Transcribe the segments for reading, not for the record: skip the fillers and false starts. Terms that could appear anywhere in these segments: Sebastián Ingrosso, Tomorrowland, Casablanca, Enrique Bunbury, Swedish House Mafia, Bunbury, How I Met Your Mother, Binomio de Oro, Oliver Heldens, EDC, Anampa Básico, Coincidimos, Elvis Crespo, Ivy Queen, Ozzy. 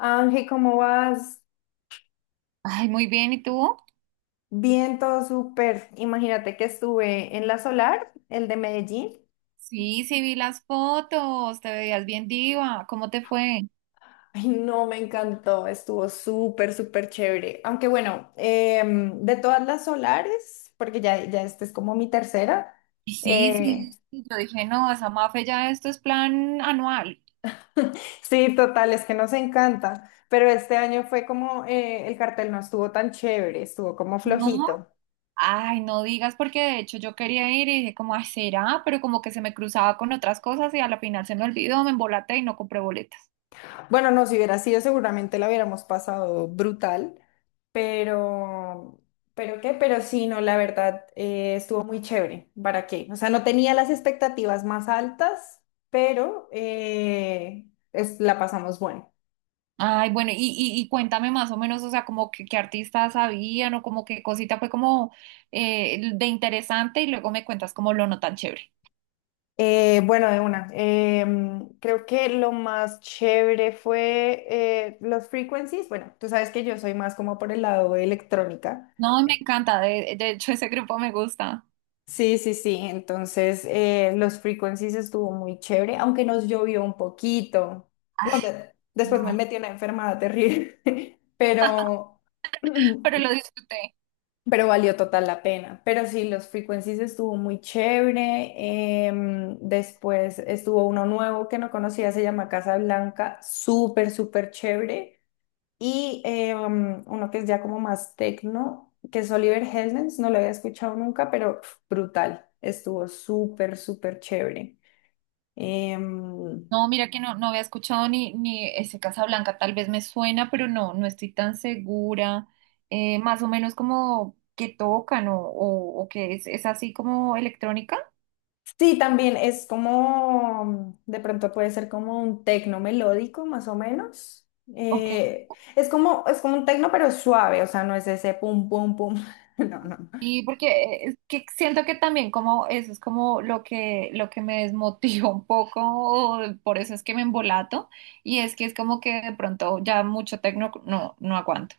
Ángel, ¿cómo vas? Ay, muy bien, ¿y tú? Bien, todo súper. Imagínate que estuve en la Solar, el de Medellín. Sí, sí, vi las fotos, te veías bien diva, ¿cómo te fue? Ay, no, me encantó, estuvo súper, súper chévere. Aunque bueno, de todas las solares, porque ya esta es como mi tercera. Sí, eh, sí. Yo dije, no, esa Mafe ya esto es plan anual. sí, total, es que nos encanta. Pero este año fue como el cartel no estuvo tan chévere, estuvo como No, flojito. ay, no digas, porque de hecho yo quería ir y dije, como, ay, será, pero como que se me cruzaba con otras cosas y a la final se me olvidó, me embolaté y no compré boletas. Bueno, no, si hubiera sido, seguramente la hubiéramos pasado brutal. Pero, pero sí, no, la verdad, estuvo muy chévere. ¿Para qué? O sea, no tenía las expectativas más altas, pero la pasamos bueno. Ay, bueno, y cuéntame más o menos, o sea, como que qué artistas habían o como qué cosita fue como de interesante y luego me cuentas como lo no tan chévere. Bueno, de una. Creo que lo más chévere fue los frequencies. Bueno, tú sabes que yo soy más como por el lado de electrónica. No, me encanta, de hecho ese grupo me gusta. Sí, sí, sí. Entonces, los frequencies estuvo muy chévere, aunque nos llovió un poquito. Ay, No, después me no. metí una enfermada terrible, pero, Pero lo disfruté. pero valió total la pena. Pero sí, los frequencies estuvo muy chévere. Después estuvo uno nuevo que no conocía, se llama Casa Blanca, súper, súper chévere y uno que es ya como más tecno, que es Oliver Heldens, no lo había escuchado nunca, pero pf, brutal, estuvo súper, súper chévere. Em, No, mira que no, no había escuchado ni ese Casablanca, tal vez me suena, pero no, no estoy tan segura. Más o menos como que tocan o que es así como electrónica. sí, también es como, de pronto puede ser como un tecno melódico, más o menos. Okay. Eh, es como, es como un tecno, pero suave, o sea, no es ese pum, pum, pum, no, no. Y porque es que siento que también como eso es como lo que me desmotiva un poco, o por eso es que me embolato, y es que es como que de pronto ya mucho tecno no, no aguanto.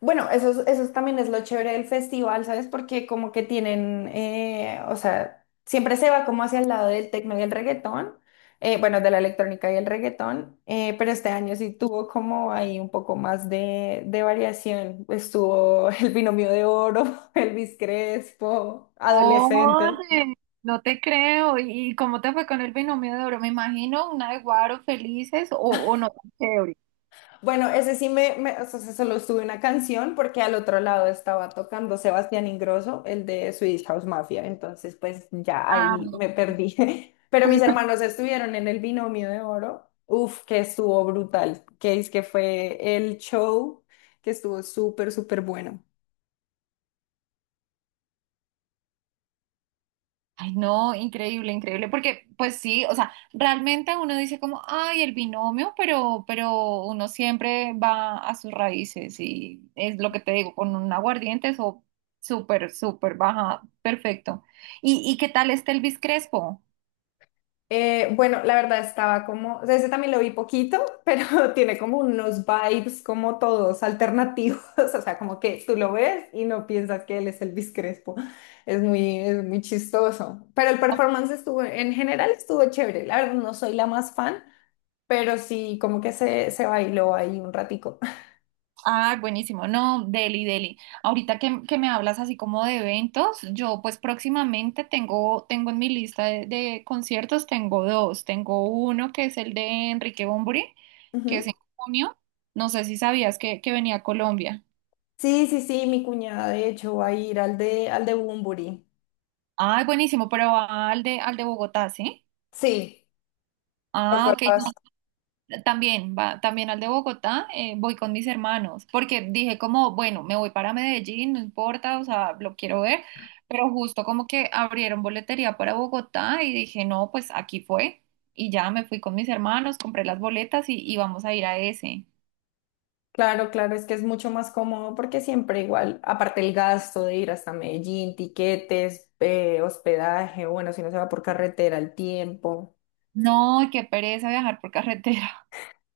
Bueno, también es lo chévere del festival, ¿sabes? Porque como que tienen, o sea, siempre se va como hacia el lado del tecno y el reggaetón, bueno, de la electrónica y el reggaetón, pero este año sí tuvo como ahí un poco más de variación. Estuvo el binomio de oro, Elvis Crespo, adolescentes. Oye, no te creo. ¿Y cómo te fue con el Binomio de Oro? Me imagino una de Guaro felices o no tan chévere. Bueno, ese sí o sea, se solo estuve una canción porque al otro lado estaba tocando Sebastián Ingrosso, el de Swedish House Mafia, entonces pues ya Ah, ahí no, me perdí. Pero mis hermanos estuvieron en el Binomio de Oro, uf, que estuvo brutal, que es que fue el show que estuvo súper, súper bueno. ay, no, increíble, increíble. Porque, pues sí, o sea, realmente uno dice como, ay, el binomio, pero uno siempre va a sus raíces y es lo que te digo, con un aguardiente, eso súper, súper baja, perfecto. Y qué tal está Elvis Crespo? Bueno, la verdad estaba como, o sea, ese también lo vi poquito, pero tiene como unos vibes como todos alternativos, o sea, como que tú lo ves y no piensas que él es Elvis Crespo. Es muy chistoso. Pero el performance estuvo, en general estuvo chévere. La verdad no soy la más fan, pero sí como que se bailó ahí un ratico. Ah, buenísimo. No, deli, deli. Ahorita que me hablas así como de eventos, yo pues próximamente tengo, tengo en mi lista de conciertos, tengo dos. Tengo uno que es el de Enrique Bunbury, que es Ujú. en junio. No sé si sabías que venía a Colombia. Sí, sí, sí, mi cuñada de hecho va a ir al de Bunbury. Ah, buenísimo, pero va al de Bogotá, ¿sí? Sí, ¿te Ah, ok. acuerdas? También, va, también al de Bogotá, voy con mis hermanos, porque dije como, bueno, me voy para Medellín, no importa, o sea, lo quiero ver, pero justo como que abrieron boletería para Bogotá y dije, no, pues aquí fue, y ya me fui con mis hermanos, compré las boletas y vamos a ir a ese. Claro, claro, es que es mucho más cómodo porque siempre igual, aparte el gasto de ir hasta Medellín, tiquetes, hospedaje, bueno, si no se va por carretera, el tiempo. No, qué pereza viajar por carretera,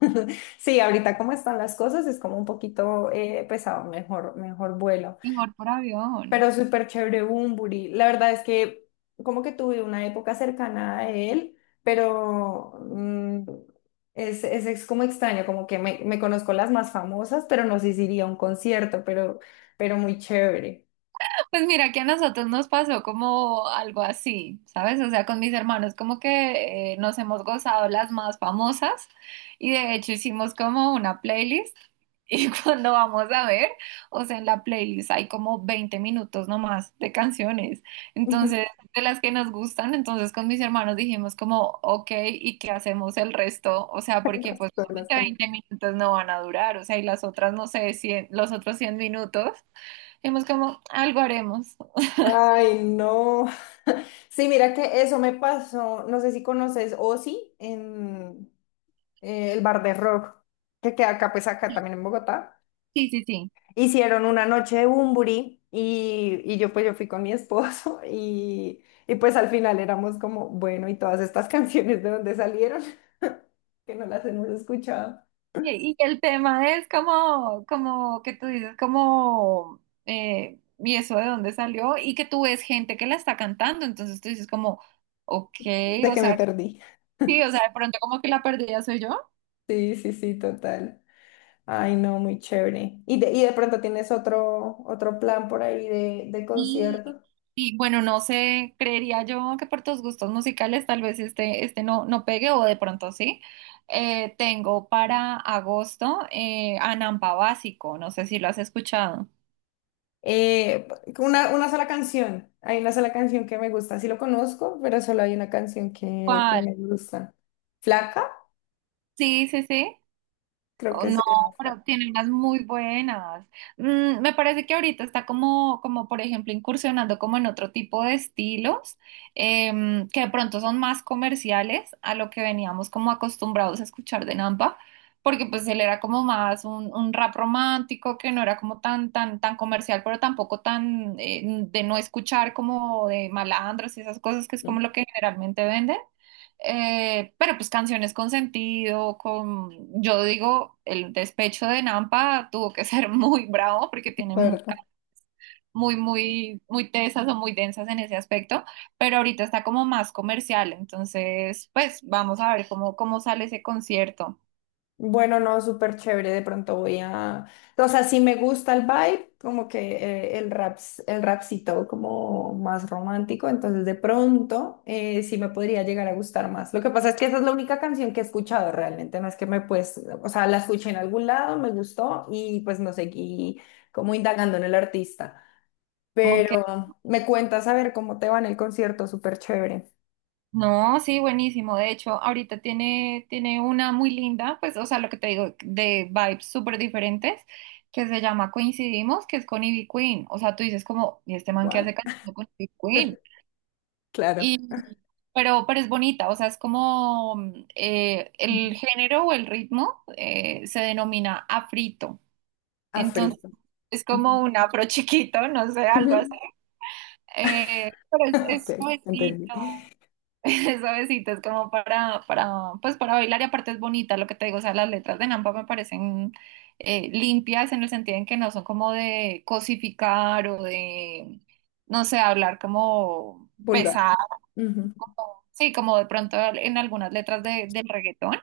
Sí, ahorita como están las cosas es como un poquito pesado, mejor, mejor vuelo, mejor por avión. pero súper chévere Bumburi. La verdad es que como que tuve una época cercana a él, pero mm, es como extraño, como que me conozco las más famosas, pero no sé si iría a un concierto, pero muy chévere. Pues mira que a nosotros nos pasó como algo así, ¿sabes? O sea, con mis hermanos como que nos hemos gozado las más famosas y de hecho hicimos como una playlist y cuando vamos a ver, o sea, en la playlist hay como 20 minutos nomás de canciones, Ujú. entonces de las que nos gustan, entonces con mis hermanos dijimos como, ok, ¿y qué hacemos el resto? O sea, El porque pues resto de las solamente can- 20 minutos no van a durar, o sea, y las otras, no sé, 100, los otros 100 minutos. Hemos como, algo haremos. Ay, no. Sí, mira que eso me pasó, no sé si conoces Ozzy en... el bar de rock que queda acá, pues acá Sí, también en Bogotá. sí, sí, sí. Hicieron una noche de Bumburi y yo pues yo fui con mi esposo y pues al final éramos como, bueno, ¿y todas estas canciones de dónde salieron? Que no las hemos escuchado. Y el tema es como, como que tú dices, como, y eso de dónde salió, y que tú ves gente que la está cantando, entonces tú dices como, ok, De o que me sea, perdí. sí, o sea, de pronto como que la perdida soy yo. Sí, sí, sí, total. Ay, no, muy chévere. ¿Y y de pronto tienes otro, otro plan por ahí de Y, concierto? y bueno, no sé, creería yo que por tus gustos musicales tal vez este, este no, no pegue, o de pronto sí. Tengo para agosto Anampa Básico, no sé si lo has escuchado. Eh, una sola canción. Hay una sola canción que me gusta. Sí lo conozco, pero solo hay una canción que me gusta. Flaca, Sí, sí, sí. creo Oh, que no, se llama Flaca. pero tiene unas muy buenas. Mm, me parece que ahorita está como, como, por ejemplo, incursionando como en otro tipo de estilos, que de pronto son más comerciales a lo que veníamos como acostumbrados a escuchar de Nampa, porque pues él era como más un rap romántico que no era como tan, tan, tan comercial, pero tampoco tan de no escuchar como de malandros y esas cosas que es No como me lo que generalmente venden. Pero pues canciones con sentido, con, yo digo, el despecho de Nampa tuvo que ser muy bravo porque tiene mu- acuerdo. muy, muy, muy tesas o muy densas en ese aspecto, pero ahorita está como más comercial, entonces pues vamos a ver cómo, cómo sale ese concierto. Bueno, no, súper chévere. De pronto voy a. O sea, sí me gusta el vibe, como que el rap, el rapcito como más romántico. Entonces, de pronto sí me podría llegar a gustar más. Lo que pasa es que esa es la única canción que he escuchado realmente. No es que me pues. O sea, la escuché en algún lado, me gustó y pues no seguí como indagando en el artista. Ok. Pero me cuentas a ver cómo te va en el concierto, súper chévere. No, sí, buenísimo. De hecho, ahorita tiene, tiene una muy linda, pues, o sea, lo que te digo, de vibes súper diferentes, que se llama Coincidimos, que es con Ivy Queen. O sea, tú dices como, ¿y este man que What? hace cantando con Ivy Queen? Claro. Y, pero es bonita, o sea, es como mm, Ujú. el género o el ritmo se denomina afrito. A Entonces, frito. es Ujú. como un afro chiquito, no sé, Ujú. algo así. Pero Ok, es entendí. suavecito, es suavecito, es como para, pues para bailar y aparte es bonita lo que te digo, o sea, las letras de Nampa me parecen limpias en el sentido en que no son como de cosificar o de, no sé, hablar como Vulgar. pesado, Ujú. sí, como de pronto en algunas letras de, del reggaetón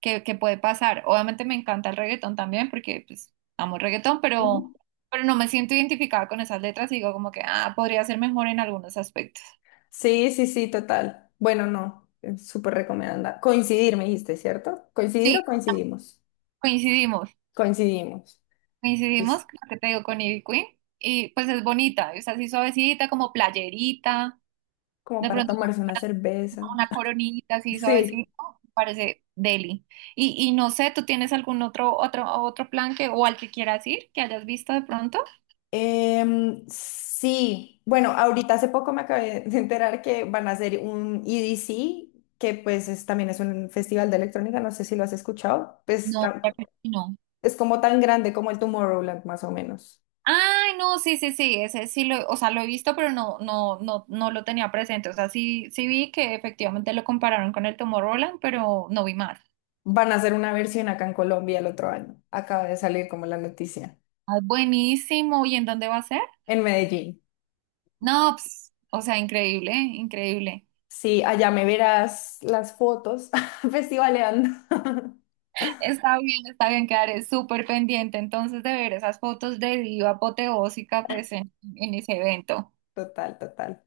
que puede pasar. Obviamente me encanta el reggaetón también porque pues amo el reggaetón, Ujú. pero no me siento identificada con esas letras y digo como que, ah, podría ser mejor en algunos aspectos. Sí, sí, sí, total. Bueno, no, es súper recomendada. Coincidir, me dijiste, ¿cierto? ¿Coincidir Sí, o coincidimos? coincidimos. Coincidimos. Coincidimos, Es lo que te digo, con Ivy Queen. Y pues es bonita, es así suavecita, como playerita, como de para pronto con tomarse una cerveza. una coronita así Sí. suavecita, parece deli. Y no sé, ¿tú tienes algún otro, otro, otro plan que, o al que quieras ir, que hayas visto de pronto? Sí. Bueno, ahorita hace poco me acabé de enterar que van a hacer un EDC, que pues también es un festival de electrónica, no sé si lo has escuchado. No, ya creo que no. Es como tan grande como el Tomorrowland, más o menos. Ay, no, sí, sí, sí, ese sí lo, o sea, lo he visto, pero no, no, no, no lo tenía presente. O sea, sí, sí vi que efectivamente lo compararon con el Tomorrowland, pero no vi más. Van a hacer una versión acá en Colombia el otro año. Acaba de salir como la noticia. Ah, buenísimo, ¿y en dónde va a ser? En Medellín. No, ps, o sea, increíble, increíble. Sí, allá me verás las fotos festivaleando. Está bien, quedaré súper pendiente entonces de ver esas fotos de diva apoteósica pues en ese evento. Total, total,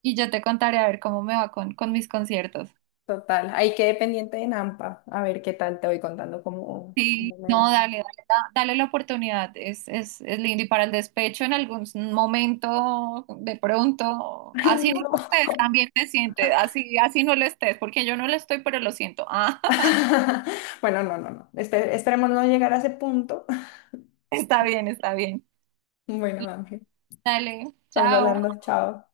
Y yo te contaré a ver cómo me va con mis conciertos. total. Ahí quedé pendiente de Nampa. A ver qué tal te voy contando cómo, Sí, cómo me va. no, dale, dale, da- dale la oportunidad, es lindo. Y para el despecho en algún momento, de pronto, Ay, así no lo no. estés, también te sientes, así, así no lo estés, porque yo no lo estoy, pero lo siento. Ah, Bueno, no, no, no. Esperemos no llegar a ese punto. está bien, está bien. Bueno, Ángel, Dale, estamos chao. hablando. Chao.